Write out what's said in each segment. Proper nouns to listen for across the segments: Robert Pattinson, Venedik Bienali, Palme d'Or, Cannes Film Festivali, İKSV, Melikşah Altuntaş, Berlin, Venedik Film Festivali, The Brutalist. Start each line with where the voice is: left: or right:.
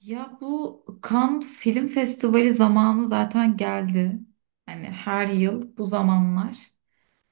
right: Ya bu Cannes Film Festivali zamanı zaten geldi. Hani her yıl bu zamanlar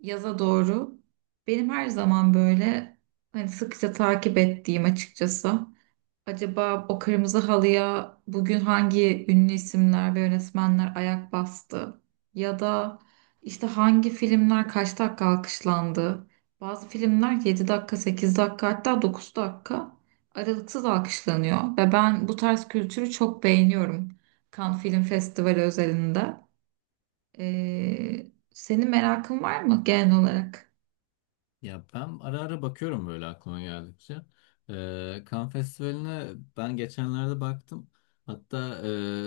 right: yaza doğru benim her zaman böyle hani sıkça takip ettiğim açıkçası. Acaba o kırmızı halıya bugün hangi ünlü isimler ve yönetmenler ayak bastı? Ya da işte hangi filmler kaç dakika alkışlandı? Bazı filmler 7 dakika, 8 dakika hatta 9 dakika aralıksız alkışlanıyor. Ve ben bu tarz kültürü çok beğeniyorum. Cannes Film Festivali özelinde. Senin merakın var mı genel olarak?
left: Ya ben ara ara bakıyorum böyle aklıma geldikçe. Cannes Festivali'ne ben geçenlerde baktım. Hatta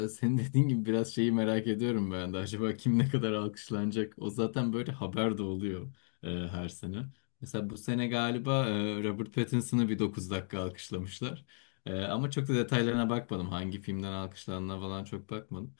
left: senin dediğin gibi biraz şeyi merak ediyorum ben de. Acaba kim ne kadar alkışlanacak? O zaten böyle haber de oluyor her sene. Mesela bu sene galiba Robert Pattinson'ı bir 9 dakika alkışlamışlar. Ama çok da detaylarına bakmadım. Hangi filmden alkışlandığına falan çok bakmadım.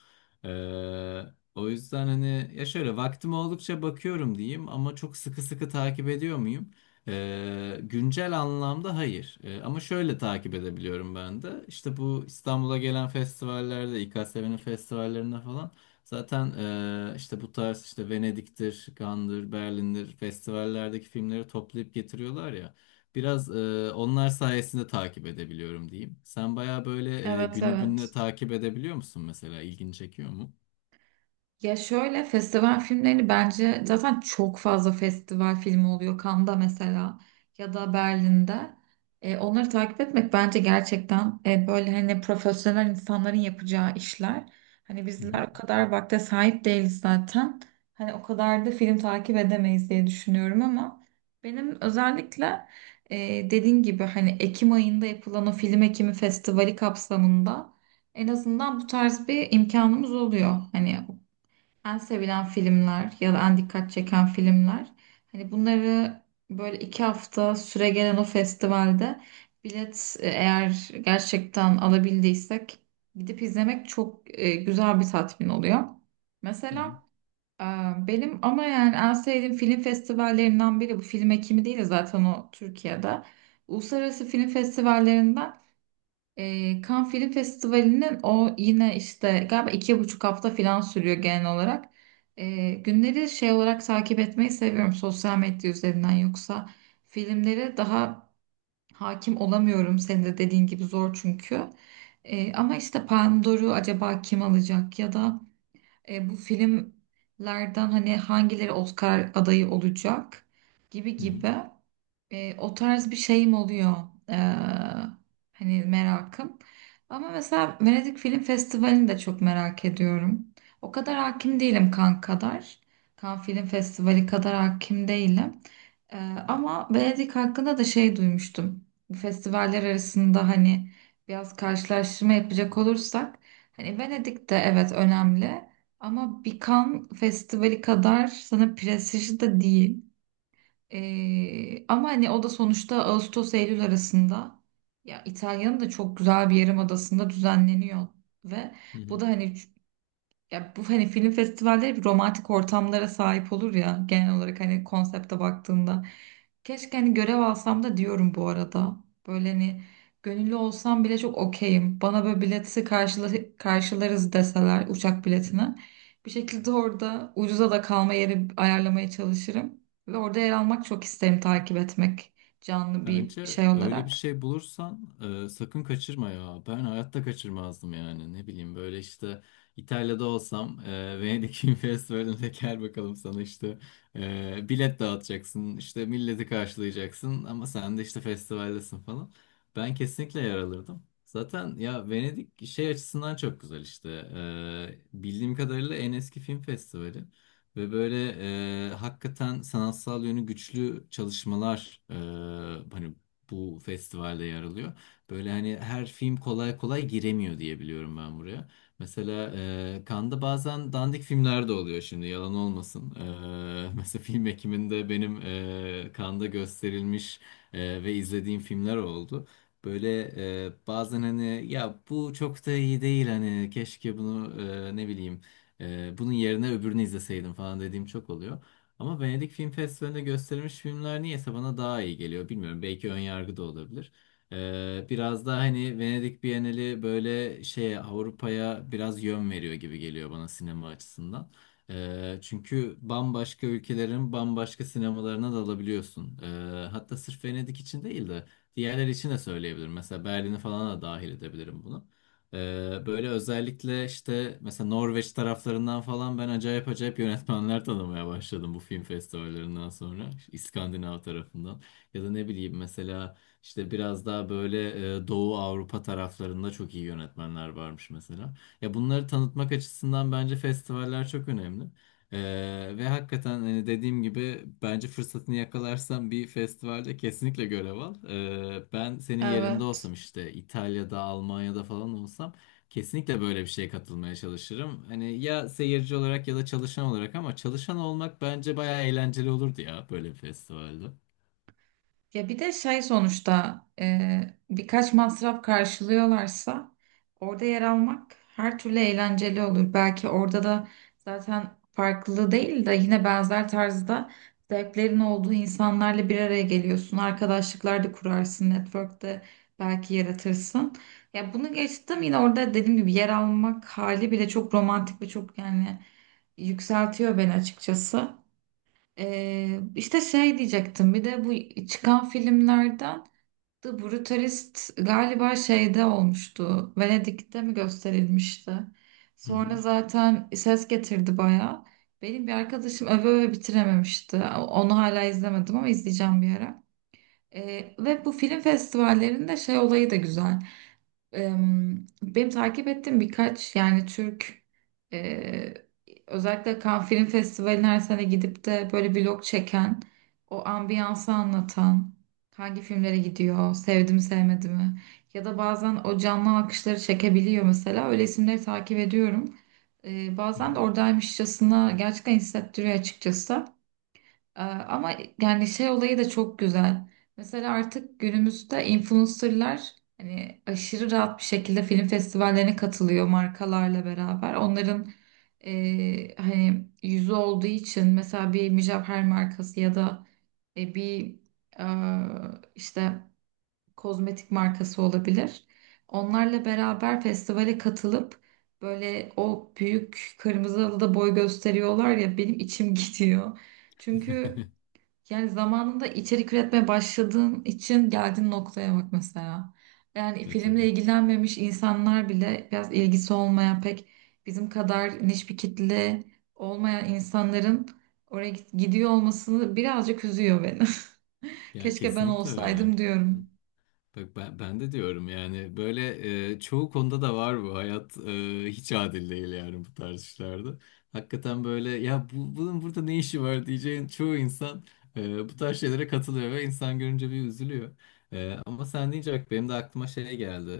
left: O yüzden hani ya şöyle vaktim oldukça bakıyorum diyeyim ama çok sıkı sıkı takip ediyor muyum? Güncel anlamda hayır. Ama şöyle takip edebiliyorum ben de. İşte bu İstanbul'a gelen festivallerde, İKSV'nin festivallerinde falan zaten işte bu tarz işte Venedik'tir, Cannes'dır, Berlin'dir festivallerdeki filmleri toplayıp getiriyorlar ya. Biraz onlar sayesinde takip edebiliyorum diyeyim. Sen baya böyle
right: Evet,
left: günü gününe
right: evet.
left: takip edebiliyor musun mesela? İlgini çekiyor mu?
right: Ya şöyle festival filmlerini bence zaten çok fazla festival filmi oluyor. Cannes'da mesela ya da Berlin'de. Onları takip etmek bence gerçekten böyle hani profesyonel insanların yapacağı işler. Hani bizler o kadar vakte sahip değiliz zaten. Hani o kadar da film takip edemeyiz diye düşünüyorum ama benim özellikle dediğin gibi hani Ekim ayında yapılan o Film Ekimi Festivali kapsamında en azından bu tarz bir imkanımız oluyor. Hani en sevilen filmler ya da en dikkat çeken filmler. Hani bunları böyle iki hafta süre gelen o festivalde bilet eğer gerçekten alabildiysek gidip izlemek çok güzel bir tatmin oluyor.
left: Hı hı,
right: Mesela e, benim ama yani en sevdiğim film festivallerinden biri bu film ekimi değil de zaten o Türkiye'de. Uluslararası Film Festivallerinden Cannes Film Festivali'nin o yine işte galiba iki buçuk hafta falan sürüyor genel olarak. Günleri şey olarak takip etmeyi seviyorum sosyal medya üzerinden yoksa filmlere daha hakim olamıyorum. Senin de dediğin gibi zor çünkü. Ama işte Palme d'Or'u acaba kim alacak ya da bu filmlerden hani hangileri Oscar adayı olacak gibi
left: hı hı,
right: gibi o tarz bir şeyim oluyor. E, Hani merakım. Ama mesela Venedik Film Festivali'ni de çok merak ediyorum. O kadar hakim değilim kan kadar. Kan Film Festivali kadar hakim değilim. E, Ama Venedik hakkında da şey duymuştum. Bu festivaller arasında hani biraz karşılaştırma yapacak olursak hani Venedik'te evet önemli. Ama bir Cannes Festivali kadar sana prestijli de değil. Ama hani o da sonuçta Ağustos-Eylül arasında ya İtalya'nın da çok güzel bir yarımadasında düzenleniyor ve
left: hı
right: bu
left: hı.
right: da hani ya bu hani film festivalleri bir romantik ortamlara sahip olur ya genel olarak hani konsepte baktığında. Keşke hani görev alsam da diyorum bu arada. Böyle hani gönüllü olsam bile çok okeyim. Bana böyle bileti karşıla karşılarız deseler uçak biletine. Bir şekilde orada ucuza da kalma yeri ayarlamaya çalışırım. Ve orada yer almak çok isterim takip etmek canlı bir
left: Bence
right: şey
left: öyle bir
right: olarak.
left: şey bulursan sakın kaçırma ya. Ben hayatta kaçırmazdım yani. Ne bileyim böyle işte İtalya'da olsam Venedik Film Festivali'ne gel bakalım sana işte bilet dağıtacaksın. İşte milleti karşılayacaksın ama sen de işte festivaldesin falan. Ben kesinlikle yer alırdım. Zaten ya Venedik şey açısından çok güzel işte. Bildiğim kadarıyla en eski film festivali. Ve böyle hakikaten sanatsal yönü güçlü çalışmalar hani bu festivalde yer alıyor. Böyle hani her film kolay kolay giremiyor diye biliyorum ben buraya. Mesela Cannes'da bazen dandik filmler de oluyor şimdi yalan olmasın. Mesela film ekiminde benim Cannes'da gösterilmiş ve izlediğim filmler oldu. Böyle bazen hani ya bu çok da iyi değil hani keşke bunu ne bileyim bunun yerine öbürünü izleseydim falan dediğim çok oluyor. Ama Venedik Film Festivali'nde gösterilmiş filmler niyeyse bana daha iyi geliyor. Bilmiyorum belki ön yargı da olabilir. Biraz daha hani Venedik Bienali böyle şeye Avrupa'ya biraz yön veriyor gibi geliyor bana sinema açısından. Çünkü bambaşka ülkelerin bambaşka sinemalarına dalabiliyorsun. Hatta sırf Venedik için değil de diğerler için de söyleyebilirim. Mesela Berlin'i falan da dahil edebilirim buna. Böyle özellikle işte mesela Norveç taraflarından falan ben acayip acayip yönetmenler tanımaya başladım bu film festivallerinden sonra. İskandinav tarafından. Ya da ne bileyim mesela işte biraz daha böyle Doğu Avrupa taraflarında çok iyi yönetmenler varmış mesela. Ya bunları tanıtmak açısından bence festivaller çok önemli. Ve hakikaten hani dediğim gibi bence fırsatını yakalarsan bir festivalde kesinlikle görev al. Ben senin yerinde olsam
right: Evet.
left: işte İtalya'da, Almanya'da falan olsam kesinlikle böyle bir şeye katılmaya çalışırım. Hani ya seyirci olarak ya da çalışan olarak ama çalışan olmak bence bayağı eğlenceli olurdu ya böyle bir festivalde.
right: Ya bir de şey sonuçta birkaç masraf karşılıyorlarsa orada yer almak her türlü eğlenceli olur. Belki orada da zaten farklı değil de yine benzer tarzda zevklerin olduğu insanlarla bir araya geliyorsun. Arkadaşlıklar da kurarsın, network de belki yaratırsın. Ya bunu geçtim yine orada dediğim gibi yer almak hali bile çok romantik ve çok yani yükseltiyor beni açıkçası. İşte şey diyecektim bir de bu çıkan filmlerden The Brutalist galiba şeyde olmuştu. Venedik'te mi gösterilmişti?
left: Hı
right: Sonra
left: hı.
right: zaten ses getirdi bayağı. Benim bir arkadaşım öve öve bitirememişti. Onu hala izlemedim ama izleyeceğim bir ara. Ve bu film festivallerinde şey olayı da güzel. Benim takip ettiğim birkaç yani Türk e, özellikle Cannes Film Festivali'ne her sene gidip de böyle vlog çeken o ambiyansı anlatan hangi filmlere gidiyor sevdi mi sevmedi mi ya da bazen o canlı alkışları çekebiliyor mesela öyle isimleri takip ediyorum.
left: Hı
right: Bazen
left: hı.
right: de oradaymışçasına gerçekten hissettiriyor açıkçası. Ama yani şey olayı da çok güzel. Mesela artık günümüzde influencerlar hani aşırı rahat bir şekilde film festivallerine katılıyor markalarla beraber. Onların hani yüzü olduğu için mesela bir mücevher markası ya da e, bir e, işte kozmetik markası olabilir. Onlarla beraber festivale katılıp böyle o büyük kırmızı halıda boy gösteriyorlar ya benim içim gidiyor. Çünkü yani zamanında içerik üretmeye başladığın için geldiğin noktaya bak mesela. Yani
left: Ya
right: filmle
left: tabii.
right: ilgilenmemiş insanlar bile biraz ilgisi olmayan pek bizim kadar niş bir kitle olmayan insanların gidiyor olmasını birazcık üzüyor beni.
left: Ya
right: Keşke ben
left: kesinlikle öyle.
right: olsaydım diyorum.
left: Bak ben de diyorum yani böyle çoğu konuda da var bu hayat hiç adil değil yani bu tarz işlerde. Hakikaten böyle ya bunun burada ne işi var diyeceğin çoğu insan bu tarz şeylere katılıyor ve insan görünce bir üzülüyor. Ama sen deyince bak benim de aklıma şey geldi.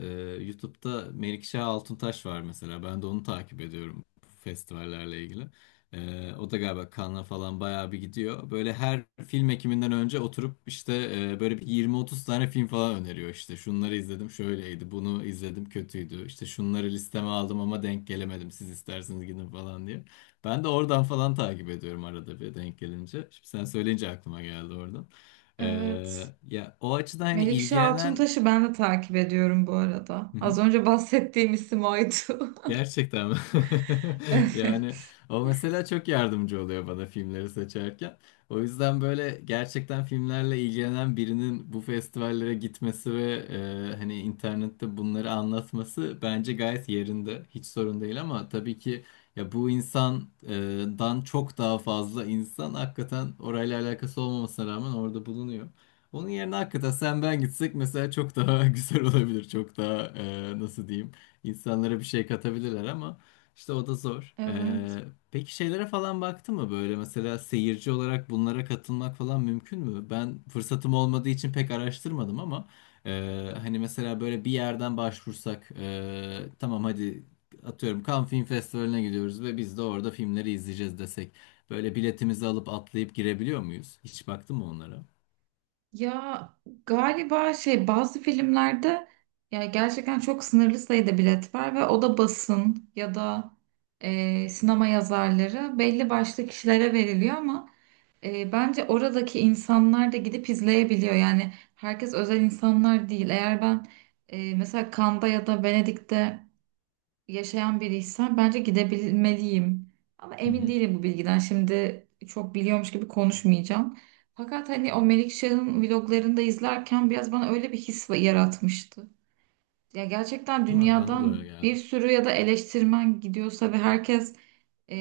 left: YouTube'da Melikşah Altuntaş var mesela ben de onu takip ediyorum bu festivallerle ilgili. O da galiba Cannes'a falan bayağı bir gidiyor. Böyle her film ekiminden önce oturup işte böyle bir 20-30 tane film falan öneriyor işte. Şunları izledim şöyleydi, bunu izledim kötüydü. İşte şunları listeme aldım ama denk gelemedim. Siz isterseniz gidin falan diye. Ben de oradan falan takip ediyorum arada bir denk gelince. Şimdi sen söyleyince aklıma geldi oradan. Ee,
right: Evet.
left: ya o açıdan hani
right: Melikşah
left: ilgilenen.
right: Altuntaş'ı ben de takip ediyorum bu arada. Az önce bahsettiğim isim oydu.
left: Gerçekten mi? Yani
right: Evet.
left: o mesela çok yardımcı oluyor bana filmleri seçerken. O yüzden böyle gerçekten filmlerle ilgilenen birinin bu festivallere gitmesi ve hani internette bunları anlatması bence gayet yerinde. Hiç sorun değil ama tabii ki ya bu insandan çok daha fazla insan hakikaten orayla alakası olmamasına rağmen orada bulunuyor. Onun yerine hakikaten sen ben gitsek mesela çok daha güzel olabilir. Çok daha nasıl diyeyim? İnsanlara bir şey katabilirler ama işte o da zor.
right: Evet.
left: Peki şeylere falan baktı mı böyle mesela seyirci olarak bunlara katılmak falan mümkün mü? Ben fırsatım olmadığı için pek araştırmadım ama hani mesela böyle bir yerden başvursak tamam hadi atıyorum Cannes Film Festivali'ne gidiyoruz ve biz de orada filmleri izleyeceğiz desek böyle biletimizi alıp atlayıp girebiliyor muyuz? Hiç baktın mı onlara?
right: Ya galiba şey bazı filmlerde ya gerçekten çok sınırlı sayıda bilet var ve o da basın ya da sinema yazarları belli başlı kişilere veriliyor ama bence oradaki insanlar da gidip izleyebiliyor. Yani herkes özel insanlar değil. Eğer ben mesela Cannes'da ya da Venedik'te yaşayan biriysen bence gidebilmeliyim. Ama
left: Hı
right: emin
left: hı.
right: değilim bu bilgiden. Şimdi çok biliyormuş gibi konuşmayacağım. Fakat hani o Melikşah'ın vloglarını da izlerken biraz bana öyle bir his yaratmıştı. Ya gerçekten
left: Değil mi? Bana da öyle
right: dünyadan bir
left: geldi.
right: sürü ya da eleştirmen gidiyorsa ve herkes e,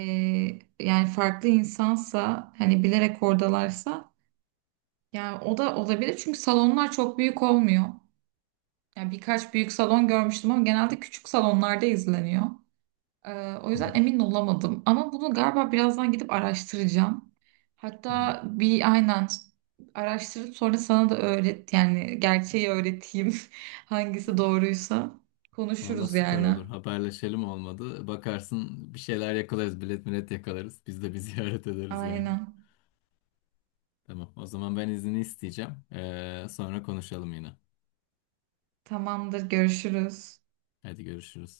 right: yani farklı insansa hani bilerek oradalarsa yani o da olabilir çünkü salonlar çok büyük olmuyor. Yani birkaç büyük salon görmüştüm ama genelde küçük salonlarda izleniyor. Ee, O
left: Hı
right: yüzden
left: hı.
right: emin olamadım. Ama bunu galiba birazdan gidip araştıracağım.
left: Hı hı.
right: Hatta bir aynen araştırıp sonra sana da öğret yani gerçeği öğreteyim. Hangisi doğruysa
left: Valla
right: konuşuruz
left: süper
right: yani.
left: olur. Haberleşelim olmadı. Bakarsın bir şeyler yakalarız. Bilet millet yakalarız. Biz de bir ziyaret ederiz yani.
right: Aynen.
left: Tamam. O zaman ben izni isteyeceğim. Sonra konuşalım yine.
right: Tamamdır, görüşürüz.
left: Hadi görüşürüz.